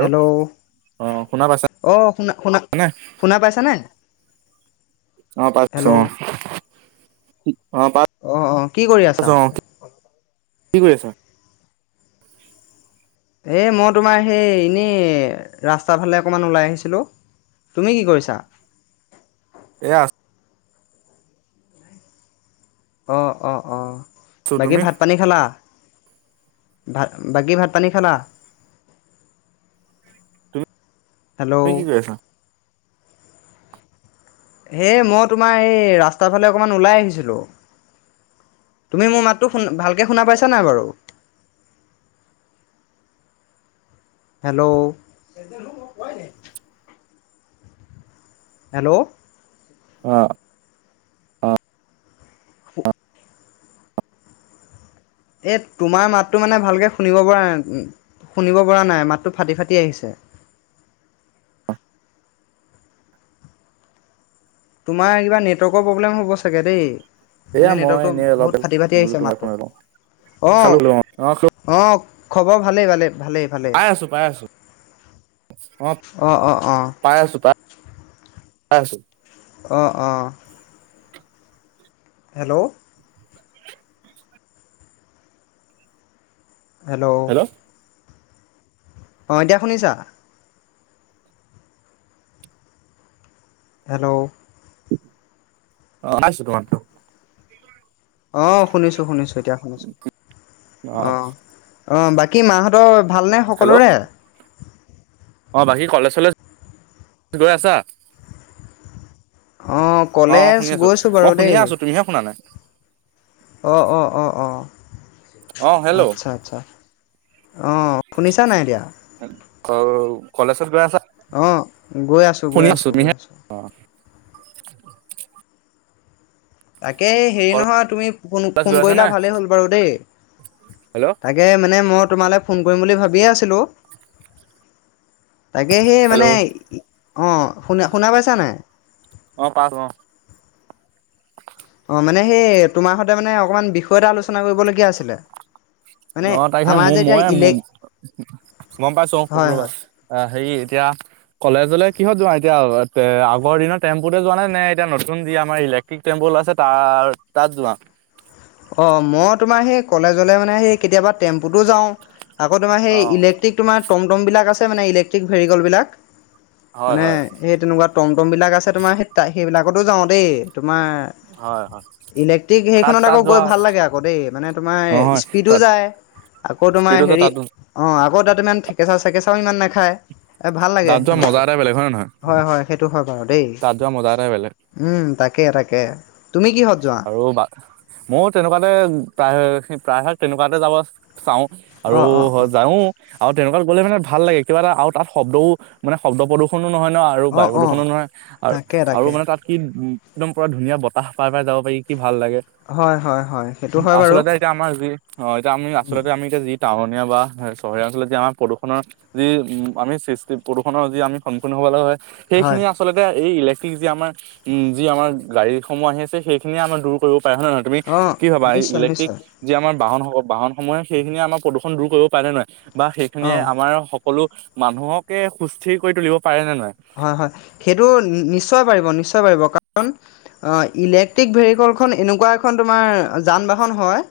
Hello. অ শুনা পাইছানে? অঁ, শুনা -শুনা -শুনা পাইছা নাই? অঁ, পাইছো অঁ, পা- অ অ কি কৰি আছা? পাইছো অঁ। কি কৰি আছা? এই মই তোমাৰ সেই এনেই ৰাস্তাৰ ফালে অকণমান ওলাই আহিছিলোঁ। তুমি কি কৰিছা? এয়া - অঁ- অঁ -অঁ, আছো বাকী তুমি ভাত -পানী খালা? ভাত বাকী ভাত- পানী খাল তুমি হেল্ল'। তুমি কি কৰি আছা? হে মই তোমাৰ এই ৰাস্তাৰ ফালে অকমান ওলাই আহিছিলোঁ। তুমি মোৰ মাতটো শুন ভালকৈ শুনা পাইছা নাই বাৰু? হেল্ল'। এদিনো মোক কোৱাই নাই। হেল্ল'। অঁ। [inaudible] এই তোমাৰ মাতটো মানে ভালকৈ শুনিব পৰা নাই, শুনিব পৰা নাই মাতটো ফাটি ফাটি আহিছে। তোমাৰ কিবা নেটৱৰ্কৰ প্ৰব্লেম হ'ব চাগে দেই। এয়া মানে মই নেটৱৰ্কটো এনেই অলপ বহুত ফাটি ফাটি বোলো আহিছে তোমাক ফোন এটা কৰো। মাতটো খালো খালো অ অ খালো অঁ। অঁ খবৰ ভালেই -ভালেই -ভালেই। ভালেই পাই আছো পাই আছো অ অঁ অঁ অঁ পাই আছো পা ছো। অঁ অ হেল্ল' হেল্ল' অঁ এতিয়া শুনিছা? হেল্ল' অ পাইছো তোমাৰতো। অ শুনিছো শুনিছো এতিয়া শুনিছো, অ অ বাক কি মাহঁতৰ ভালনে হেল্ল' সকলোৰে? অ বাকী কলেজ চলেজ গৈ আছা? অ অ অ কলেজ শুনি আছো গৈছো মই বাৰু শুনিয়ে দেই। আছো তুমিহে শুনা নাই অ অ অ অ অ হেল্ল' অ আচ্ছা আচ্ছা অ শুনিছা নাই এতিয়া? অ উ কলেজত গৈ আছা? অ গৈ আছো গৈ শুনি আছো গৈ তুমিহে আছো। তাকে হেৰি কলেজ নহয় তুমি ফোন গৈ ফোন আছা কৰিলা নে? ভালেই হ'ল বাৰু দেই হেল্ল' তাক কে মানে মই তোমালে ফোন কৰিম বুলি ভাবিয়ে আছিলো। তাকে সেই হেল্ল' মানে অ শুনা শুনা পাইছা নাই? অ পাইছো অ। অ মানে সেই তোমাৰ সৈতে মানে অকমান বিষয় এটা আলোচনা কৰিবলগীয়া আছিলে। মানে ন তাৰিখে আমাৰ মোৰ যে এতিয়া ময়ে মো ইলেক গম পাইছো অ হয় ৰবা। হয় অ হেই এতিয়া কলেজলে কিহত যোৱা এতিয়া আগৰ দিনৰ টেম্পুতে যোৱা নে নে এতিয়া নতুন যি আমাৰ ইলেক ক্টিক টেম্পু ওলাইছে তাৰ তাত যোৱা। অ মই তোমাৰ সেই কলেজলে মানে সেই কেতিয়াবা টেম্পুটো যাওঁ। আকৌ তোমাৰ সেই অ ইলেক্ট্ৰিক তোমাৰ টমটম বিলাক আছে মানে ইলেক্ট্ৰিক ভেৰিকলবিলাক, হয় মানে হয় সেই তেনেকুৱা টমটম বিলাক আছে তোমাৰ সেই সেইবিলাকতো যাওঁ দেই তোমাৰ। হয় হয় ইলেক্ট্ৰিক তাত সেইখনত তাত আকৌ, গৈ যোৱা ভাল লাগে আকৌ দেই মানে তোমাৰ নহয় স্পীডো তাত যায় আকৌ তোমাৰ স্পীডো যোৱা হেৰি, তাত অঁ আকৌ তাত ইমান থেকেচা চেকেচাও ইমান নেখায়। এই ভাল লাগে তাত যোৱা সেইখনত মজা গৈ, এটাই বেলেগ হয় নে নহয় হয় হয় সেইটো হয় বাৰু দেই। তাত যোৱা মজা এটাই বেলেগ উম তাকে তাকে তুমি কিহত যোৱা? আৰু বা, ময়ো তেনেকুৱাতে প্ৰায় প্ৰায়ভাগ তেনেকুৱাতে যাব- চাওঁ আৰু অঁ অঁ অঁ যাওঁ। আৰু তেনেকুৱাত গ'লে মানে ভাল লাগে কিবা এটা আৰু তাত শব্দও মানে শব্দ প্ৰদূষনো নহয় ন। আৰু অঁ বায়ু অঁ প্ৰদূৰণো নহয় আৰু তাকে আৰু তাকে মানে তাত কি একদম পুৰা ধুনীয়া বতাহ পাই পাই যাব- কই কি ভাল লাগে। হয় হয় হয় সেইটো হয় বাৰু। আচলতে এতিয়া আমাৰ যি অ এতিয়া আমি উম আচলতে আমি এতিয়া যি টাউনীয়া বা চহৰীয়া অঞ্চলত যি আমাৰ প্ৰদূষণৰ- যি উম আমি সৃষ্টি প্ৰদূষণৰ যি আমি সন্মুখীন হবলৈ হয়। হয় সেইখিনি আচলতে এই ইলেক্ট্ৰিক যি আমাৰ উম যি আমাৰ গাড়ীসমূহ আহি আছে সেই- খিনি আমাৰ দূৰ কৰিব পাৰে হয় নে নহয়, তুমি অঁ কি ভাবা, এই নিশ্চয় ইলেকট্ৰিক- নিশ্চয় যি আমাৰ বাহন বাহনসমূহে সেইখিনিয়ে আমাৰ প্ৰদূষণ দূৰ কৰিব পাৰে নে নোৱাৰে বা সেইখিনিয়ে অঁ আমাৰ স সকলো মানুহকে সুস্থিৰ কৰি তুলিব পাৰে নে নোৱাৰে? হয়, হয়। সেইটো নিশ্চয় পাৰিব, নিশ্চয় পাৰিব, কাৰণ অ', ইলেকট্ৰিক ভেহিকলখন এনেকুৱা এখন তোমাৰ যান-বাহন হয়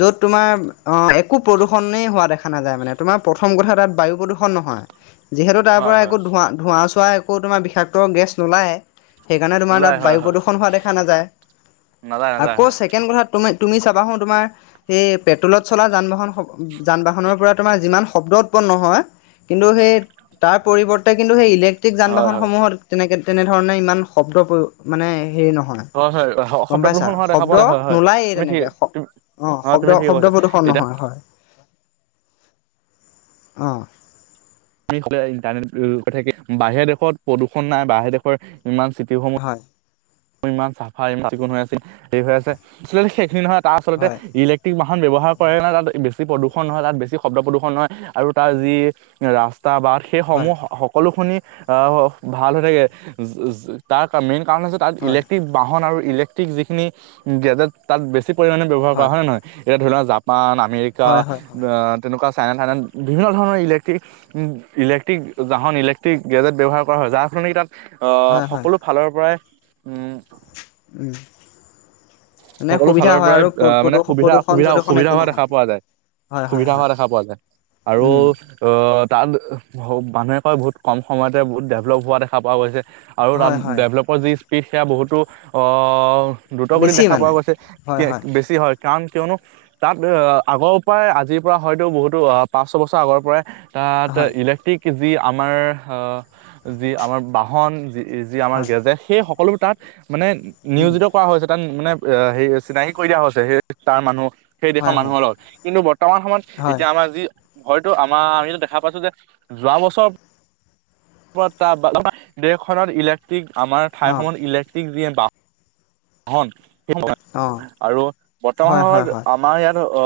য'ত তোমাৰ অ' একো প্ৰদূষণেই হোৱা দেখা নাযায় মানে, তোমাৰ প্ৰথম কথা তাত বায়ু প্ৰদূষণ নহয়। যিহেতু তাৰ হয় পৰা হয় একো ধোঁৱা, ধোঁৱা-চোৱা একো তোমাৰ বিষাক্ত গেছ নোলায়ে। সেইকাৰণে, তোমাৰ তাত নোলায় হয় বায়ু হয় প্ৰদূষণ হোৱা দেখা নাযায়। নাযায় নাযায় আকৌ হয় ছেকেণ্ড কথাত তুমি, তুমি চাবাহো তোমাৰ সেই পেট্ৰ'লত চলা যান-বাহন স যান-বাহনৰ পৰা তোমাৰ যিমান শব্দ উৎপন্ন হয় কিন্তু সেই তাৰ পৰিৱৰ্তে কিন্তু সেই ইলেক ট্ৰিক হয় হয় যান-বাহনসমূহত তেনেকে তেনেধৰণে ইমান শব্দ পয়ো মানে হেৰি নহয়। হয়, হয়, হ গম পাইছা শব্দপ্ৰহণ হোৱা দেখা শব্দ পোৱা যায়, হয়, হয়, নোলায়েই তুমি ঠিক তেনেকে তু অঁ অ', শব্দ তুমি ঠিকে কৈছা, এতিয়া অ'। আমি [unintelligible] ইণ্টাৰনেট থাকি বাহিৰা দেশত প্ৰদূষণ নাই, বাহিৰ দেশৰ ইমান চিটি সমূহ হয়। ইমান চাফা ইমান চিকুণ হৈ আছিল হেই হৈ আছে, [unintelligible] সেইখিনি নহয় তাৰ আচলতে হয় ইলে ট্ৰিক বাহন ব্যৱহাৰ কৰে কাৰণে তাত বেছি প্ৰদূষণ নহয়, তাত বেছি শব্দ প্ৰদূষণ নহয় আৰু তাৰ যি ৰাস্তা-বাট হয় সেইসমূহ সকলোখনি [unintelligible] ভাল হৈ থাকে, [unintelligible] তাৰ মেইন কাৰণ হৈছে তাৰ হয় ইলেক্ট্ৰিক বাহন আৰু ইলেক্ট্ৰিক যিখিনি গেজেট তাত বেছি পৰিমাণে ব্যৱহাৰ কৰা হয় নে নহয়? এতিয়া ধৰি লোৱা জাপান, আমেৰিকা হয় হয় আঁ তেনেকুৱা চাইনা থাইনা [unintelligible] বিভিন্ন ধৰণৰ ইলেক্ট্ৰিক উম ইলেক্ট্ৰিক জাহন ইলেক্ট্ৰিক গেজেট ব্যৱহাৰ কৰা হয়, যাৰ ফলনে কি তাত আ হয় হয় হয় সকলো ফালৰ পৰাই উম উম। মানে সকলো সুবিধা ফালৰ হয় পৰাই আৰু আ মানে প্ৰদূষণ সুবিধা, প্ৰদূষণ সুবিধা, চদূষণ একো সুবিধা হোৱা নহয় দেখা পোৱা যায়। হয় হয় সুবিধা হোৱা হয় দেখা পোৱা যায়, আৰু উম অ, তাত মানুহে কয় বহুত কম সময়তে বহুত ডেভেলপ হোৱা দেখা পোৱা গৈছে আৰু তাত হয় হয় ডেভেলপৰ যি স্পীড সেয়া বহুতো অ, দ্ৰুতগতিত বেছি দেখা [unintelligible] পোৱা মানে গৈছে, কি হয় হয় বেছি হয়। কাৰণ কিয়নো তাত আগৰ পৰাই আজিৰ পৰা হয়তো বহুতো আ পাঁচ ছবছৰ আগৰ পৰাই তাত হয় ইলেক্ট্ৰিক যি আমাৰ হ যি আমাৰ বাহন যি যি আমাৰ হয় গেজেট, সেই সকলোবোৰ তাত মানে উম নিয়োজিত কৰা হৈছে, তাত মানে এ হেই চিনাকি কৰি দিয়া হৈছে সেই তাৰ মানুহ, সেই দেশৰ হয় হয় মানুহৰ লগত কিন্তু বৰ্তমান সময়ত হয় এতিয়া আমাৰ যি হয়তো আমাৰ আমিতো দেখা পাইছো যে, যোৱা বছৰ পৰা [unintelligible] দেশখনত ইলেক্ট্ৰিক আমাৰ ঠাই অঁ [unintelligible] ইলেক্ট্ৰিক [inaudible] অঁ আৰু বৰ্তমান হয় হয় সময়ত হয় আমাৰ ইয়াত অ,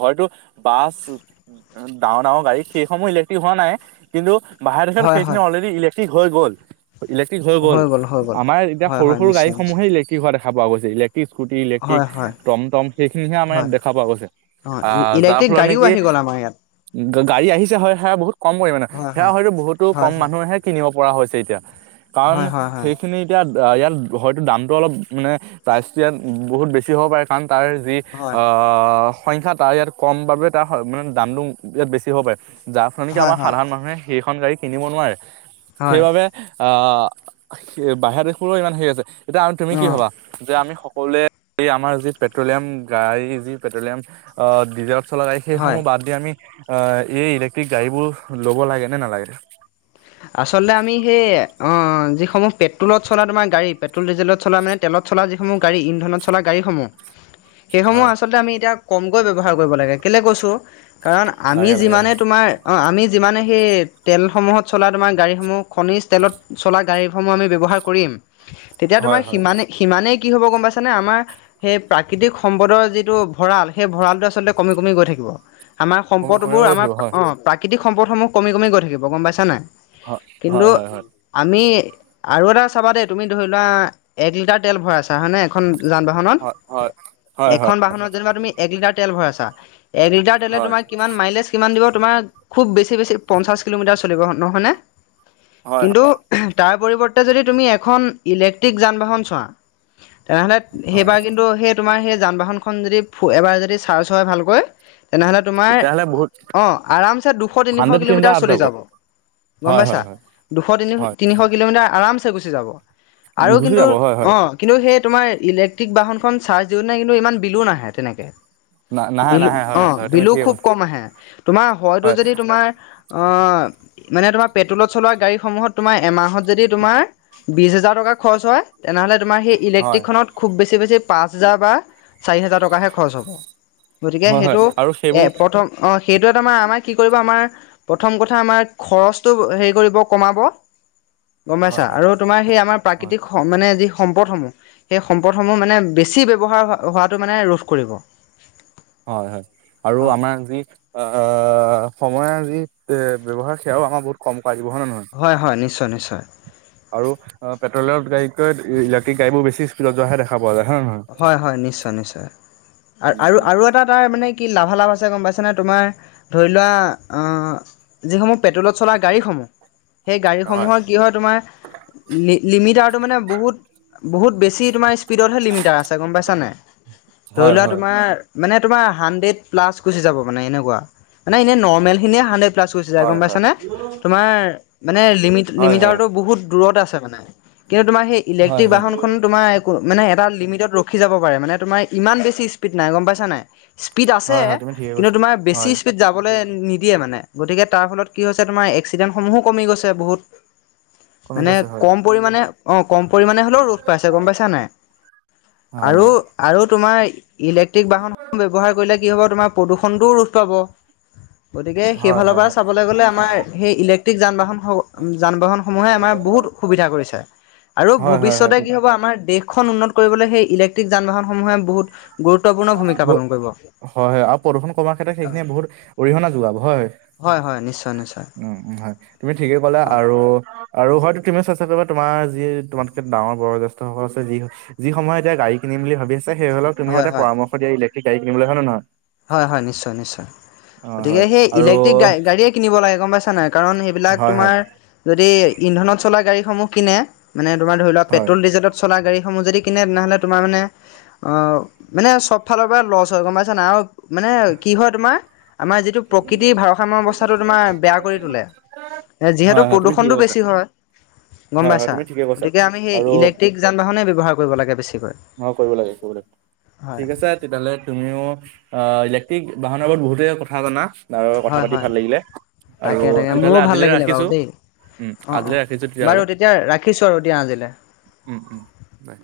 হয়তো বাছ ডাঙৰ-ডাঙৰ গাড়ী সেইসমূহ ইলেক্ট্ৰিক হোৱা নাই, কিন্তু বাহ হয় সেইখিনি হয় অলৰেডি ইলেক্ট্ৰিক হৈ গ'ল, ইলেক্ট্ৰিক হৈ গ'ল। হৈ গ'ল আমাৰ এতিয়া হয় হয় সৰু-সৰু নিশ্চয় নিশ্চয় গাড়ীসমূহেই ইলে কি হোৱা দেখা পোৱা গৈছে, ইলেক্ট্ৰিক স্কুটি ইলেট্ৰিক হয় হয় টম টম, সেইখিনিহে আমাৰ ইয়াত হয় দেখা পোৱা গৈছে। অঁ আ যাৰ ইলেক্ট্ৰিক ফলত গাড়ীও নেকি আহি গ'ল আমাৰ ইয়াত গ--গাড়ী আহিছে হয় সেয়া বহুত কম পৰিমাণে হয় সেয়া হয় হয়টো বহুতো হয় কম হয় মানুহে হে কিনিব পৰা হৈছে এতিয়া, কাৰণ হয় হয় হয় সেইখিনি ইয়াত ইয়াত হয়তো দামটো অলপ মানে প্ৰাইচটো ইয়াত বহুত বেছি হ'ব পাৰে কাৰণ তাৰ যি হয় আ সংখ্যা তাৰ ইয়াত কম বাবে তাৰ মানে দামটো ইয়াত বেছি হ'ব পাৰে। যাৰ ফলত নেকি হয় আমাৰ সাধাৰণ মানুহে সেইখন গাড়ী কিনিব নোৱাৰে, হয় হয় সেইবাবে আ, বাহিৰা দেশৰো ইমান হেৰি আছে। এতিয়া আমি তুমি কি অঁ ভবা? যে আমি সকলোৱে এই আমাৰ যি পেট্ৰলিয়াম গাঢ়ী যি পেট্ৰলিয়াম অ, ডিজেল চলা গাঢ়ী হয় সেইসমূহ বাদ দি আমি এই ইলেক্ট্ৰিক গাড়ীবোৰ ল'ব লাগে নে নালাগে? [unintelligible] আচলতে আমি সেই অ', যিসমূহ পেট্ৰলত চলা তোমাৰ গাড়ী, পেট্ৰল ডিজেলত চলা মানে তেলত চলা যিসমূহ গাড়ী, ইন্ধত চলা গাড়ী সমূহ [unintelligible] সেইসমূহ আচলতে আমি এতিয়া কমকৈ ব্যৱহাৰ কৰিব লাগে। কেলৈ কৈছোঁ, কাৰণ আমি লাগে লাগে যিমানে হয়। তোমাৰ অ', আমি যিমানে সেই তেলসমূহত চলা তোমাৰ গাড়ীসমূহ খনিজ তেলত চলা গাড়ীসমূহ আমি ব্যৱহাৰ কৰিম। তেতিয়া তোমাৰ হয় হয় সিমানে-সিমানেই কি হ'ব গম পাইছানে আমাৰ সেই প্ৰাকৃতিক সম্পদৰ যিটো ভঁৰাল, সেই ভঁৰালটো আচলতে কমি-কমি গৈ থাকিব। আমাৰ কমিব সম্পদবোৰ আমাৰ থাকিব হয়। অ', প্ৰাকৃতিক সম্পদসমূহ কমি-কমি গৈ থাকিব গম পাইছা নাই। হয়, কিন্তু হয়, হয়, হয়। আমি আৰু এটা চাবা দেই তুমি ধৰি লোৱা, এক লিটাৰ তেল ভৰাইছা হয়নে? এখন যান বাহনত, হয় হয় হয় হয় এখন বাহনত যেনিবা তুমি এক লিটাৰ তেল ভৰাইছা এক লিটাৰ তেলে হয় তোমাক কিমান মাইলেজ কিমান দিব তোমাৰ খুব বেছি-বেছি পঞ্চাছ কিলোমিটাৰ চলিব হয় নহয়নে? হয় হয়। কিন্তু তাৰ পৰিৱৰ্তে যদি তুমি এখন ইলেক্ট্ৰিক যান বাহন চোৱা তেনেহ'লে, হয়। সেইবাৰ কিন্তু সেই তোমাৰ সেই যানবাহনখন‌ যদি ফু এবাৰ যদি চাৰ্ছ হয় ভালকৈ, তেনেহলে তোমাৰ তেতিয়াহ'লে বহুত অ', আৰামছে দুশ তিনিশ কিলোমিটাৰ চলি যাব। গম হয় পাইছা? হয় হয় দুশ হয় তিনি-তিনিশ কিলোমিটাৰ আৰাম চে গুচি যাব। আৰু গুচি কিন্তু, যাব হয় হয়। অ'। কিন্তু সেই তোমাৰ ইলেক্ট্ৰিক বাহনখন চাৰ্জ দিওঁ নাই কিন্তু ইমান বিলো নাহে তেনেকে। না নাহে বিলু নাহে হয় অ', হয় তুমি বিলু ঠিকে খুব কৈছা কম আহে। তোমাৰ হয়তো হয় যদি তোমাৰ অ, মানে তোমাৰ পেট্ৰলত তোমাৰ এমাহত যদি তোমাৰ বিশ হাজাৰ টকা খৰচ হয়, তেনেহলে তোমাৰ সেই হয় ইলেক্ট্ৰিকখনত খুব বেছি-বেছি পাঁচ হাজাৰ বা চাৰি হাজাৰ টকাহে খৰচ হ'ব। গতিকে হয় হয় সেইটো আৰু এ সেইবোৰ প্ৰথম অ', সেইটো এটা আমাৰ-আমাৰ কি কৰিব আমাৰ, প্ৰথম কথা আমাৰ খৰচটো হেৰি কৰিব কমাব, গম পাইছা? হয় হয় আৰু তোমাৰ সেই আমাৰ হয়। প্ৰাকৃতিক মানে যি সম্পদসমূহ, সেই সম্পদসমূহ মানে বেছি ব্যৱহাৰ হোৱাটো মানে ৰোধ কৰিব। হয়, হয়। আৰু অ আমাৰ যি অ', সময় আজি এ ব্যৱহাৰ সেৱাও আমাৰ বহুত কম কৰাই দিব, হয়নে নহয়? হয়, হয়, নিশ্চয়, নিশ্চয়। আৰু পেট্ৰলৰ গঢ়িতকৈ ইলেক্ট্ৰিক গাঢ়িবুৰ বেছি স্পীডত যোৱাহে দেখা পোৱা যায়, হয় নে হয়? হয় নিশ্চয়, নিশ্চয় আৰু-আৰু-আৰু এটা তাৰ কি লাভালাভ আছে গম পাইছনে তোমাৰ ধৰি লোৱা অ, যিসমূহ পেট্ৰলত চলা গাঢ়ীসমূহ, সেই নহয়? গাঢ়ীসমূহৰ কি হয় তোমাৰ ল লিমিটাৰ টো মানে বহুত, বহুত বেছি তোমাৰ স্পীডতহে লিমি তাৰ আছে গম পাইছানে? ধৰি হয় লোৱা হয় তোমাৰ মানে তোমাৰ হান্দ্ৰেদ প্লাছ গুচি যাব মানে এনেকুৱা, মানে এনে নৰ্মেল খিনিয়ে হান্দ্ৰেদ প্লাছ গুচি যায় হয় গম হয় পাইছনে? তোমাৰ মানে লিমি হয় হয় লিমিটাৰটো বহুত দূৰত আছে মানে। কিন্তু তোমাৰ সেই হয় হয় ইলেক্ট্ৰিক হয় বাহনখন তোমাৰ মানে এটা লি তাত ৰখি যাব পাৰে মানে, তোমাৰ ইমান বেছি স্পীড নাই গম পাইছা নাই? স্পীড আছে, হয় হয় তুমি ঠিকে কিন্তু কৈছা তোমাৰ বেছি হয় স্পীড যাবলে নিদিয়ে মানে। গতিকে তাৰ ফলত কি হৈছে তোমাৰ এক্সিডেণ্টসমূহো কমি গৈছে বহুত। কমি মানে গৈছে হয় কম পৰিমানে অ' কম পৰিমণে হ'লেও ৰোধ পাইছে গম পাইছে নাই? হয় আৰু হয় আৰু তোমাৰ ইলেক্ট্ৰিক বাহন ব্যৱহাৰ কৰিলে কি হ'ব তোমাৰ প্ৰদূষণটোও ৰোধ পাব। গতিকে হয় সেইফালৰ হয় পৰা হয় চাবলে গ'লে আমাৰ সেই ইলেক্ট্ৰিক যান-বাহন যান-বাহনসমূহে আমাৰ বহুত সুবিধা কৰিছে আৰু হয় হয় হয় ভৱিষ্যতে কি হ'ব আমাৰ দেশ দেশখন উন্নত কৰিবলৈ সেই ইলেক্ট্ৰিক যান-বাহনসমূহে বহুত গুৰুত্বপূৰ্ণ ভূমিকা পালন কৰিব। হয় হয় আৰু প্ৰদূষণ কমাৰ ক্ষেত্ৰত অ সেইখিনিয়ে বহুত অৰিহণা যোগাব হয়। হয়, নিশ্চয় নিশ্চয়। উম হয়, তুমি ঠিকেই ক'লা অ আৰু আৰু হয়তো তুমিও চেষ্টা কৰিবা তোমাৰ যি তোমাতকে ডাঙৰ বয়োজ্যেষ্ঠসকল আছে যি যিসমূহে এতিয়া গাড়ী কিনিম বুলি ভাবি আছে। সেইসকলক তুমি হয় যাতে হয় পৰামৰ্শ দিয়া ইলেক্ট্ৰিক গাড়ী কিনিবলে হয় নে নহয়? হয় নিশ্চয় নিশ্চয়। অ', গতিকে হয় সেই আৰু ইলেক্ট্ৰিক গাড়ীয়ে কিনিব লাগে গম পাইছা নাই। কাৰণ সেইবিলাক হয়, হয়, তোমাৰ যদি ইন্ধনত চলা গাড়ীসমূহ কিনে। মানে তোমাৰ ধৰি লোৱা হয়, পেট্ৰল ডিজেলত চলা গাড়ীসমূহ যদি কিনে তেনেহ'লে তোমাৰ মানে অ' মানে চব ফালৰ পৰা লছ হয় গম পাইছেনে আৰু মানে কি হয় তোমাৰ আমাৰ যিটো প্ৰকৃতিৰ ভাৰসাম্য অৱস্থাটো তোমাৰ বেয়া কৰি তোলে। যিহেতু হয়, হয়, তুমি ঠিকে প্ৰদূষণটো কৈছা। বেছি হয়। গম হয়, হয়, পাইছা? তুমি ঠিকে কৈছা গতিকে আমি সেই আৰু ইলেক্ট্ৰিক যান-বাহনে ব্যৱহাৰ কৰিব লাগে বেছিকৈ। কৰিব লাগে, কৰিব লাগে। হয়। ঠিক আছে তেতিয়াহ'লে তুমিও অ' ইলেক্ট্ৰিক বাহনৰ ওপৰত বহুতে কথা জানা? আৰু কথা হয় পাতি হয় ভাল লাগিলে। আৰু তাকে তাকে তেতিয়াহ'লে মোৰো ভাল আজিলৈ লাগিলে বাৰু ৰাখিছোঁ। দেই। উম, অ' আজিলৈ ৰাখিছোঁ তেতিয়াহ'লে। বাৰু তেতিয়া ৰাখিছো আৰু দিয়া আজিলে। উম বাই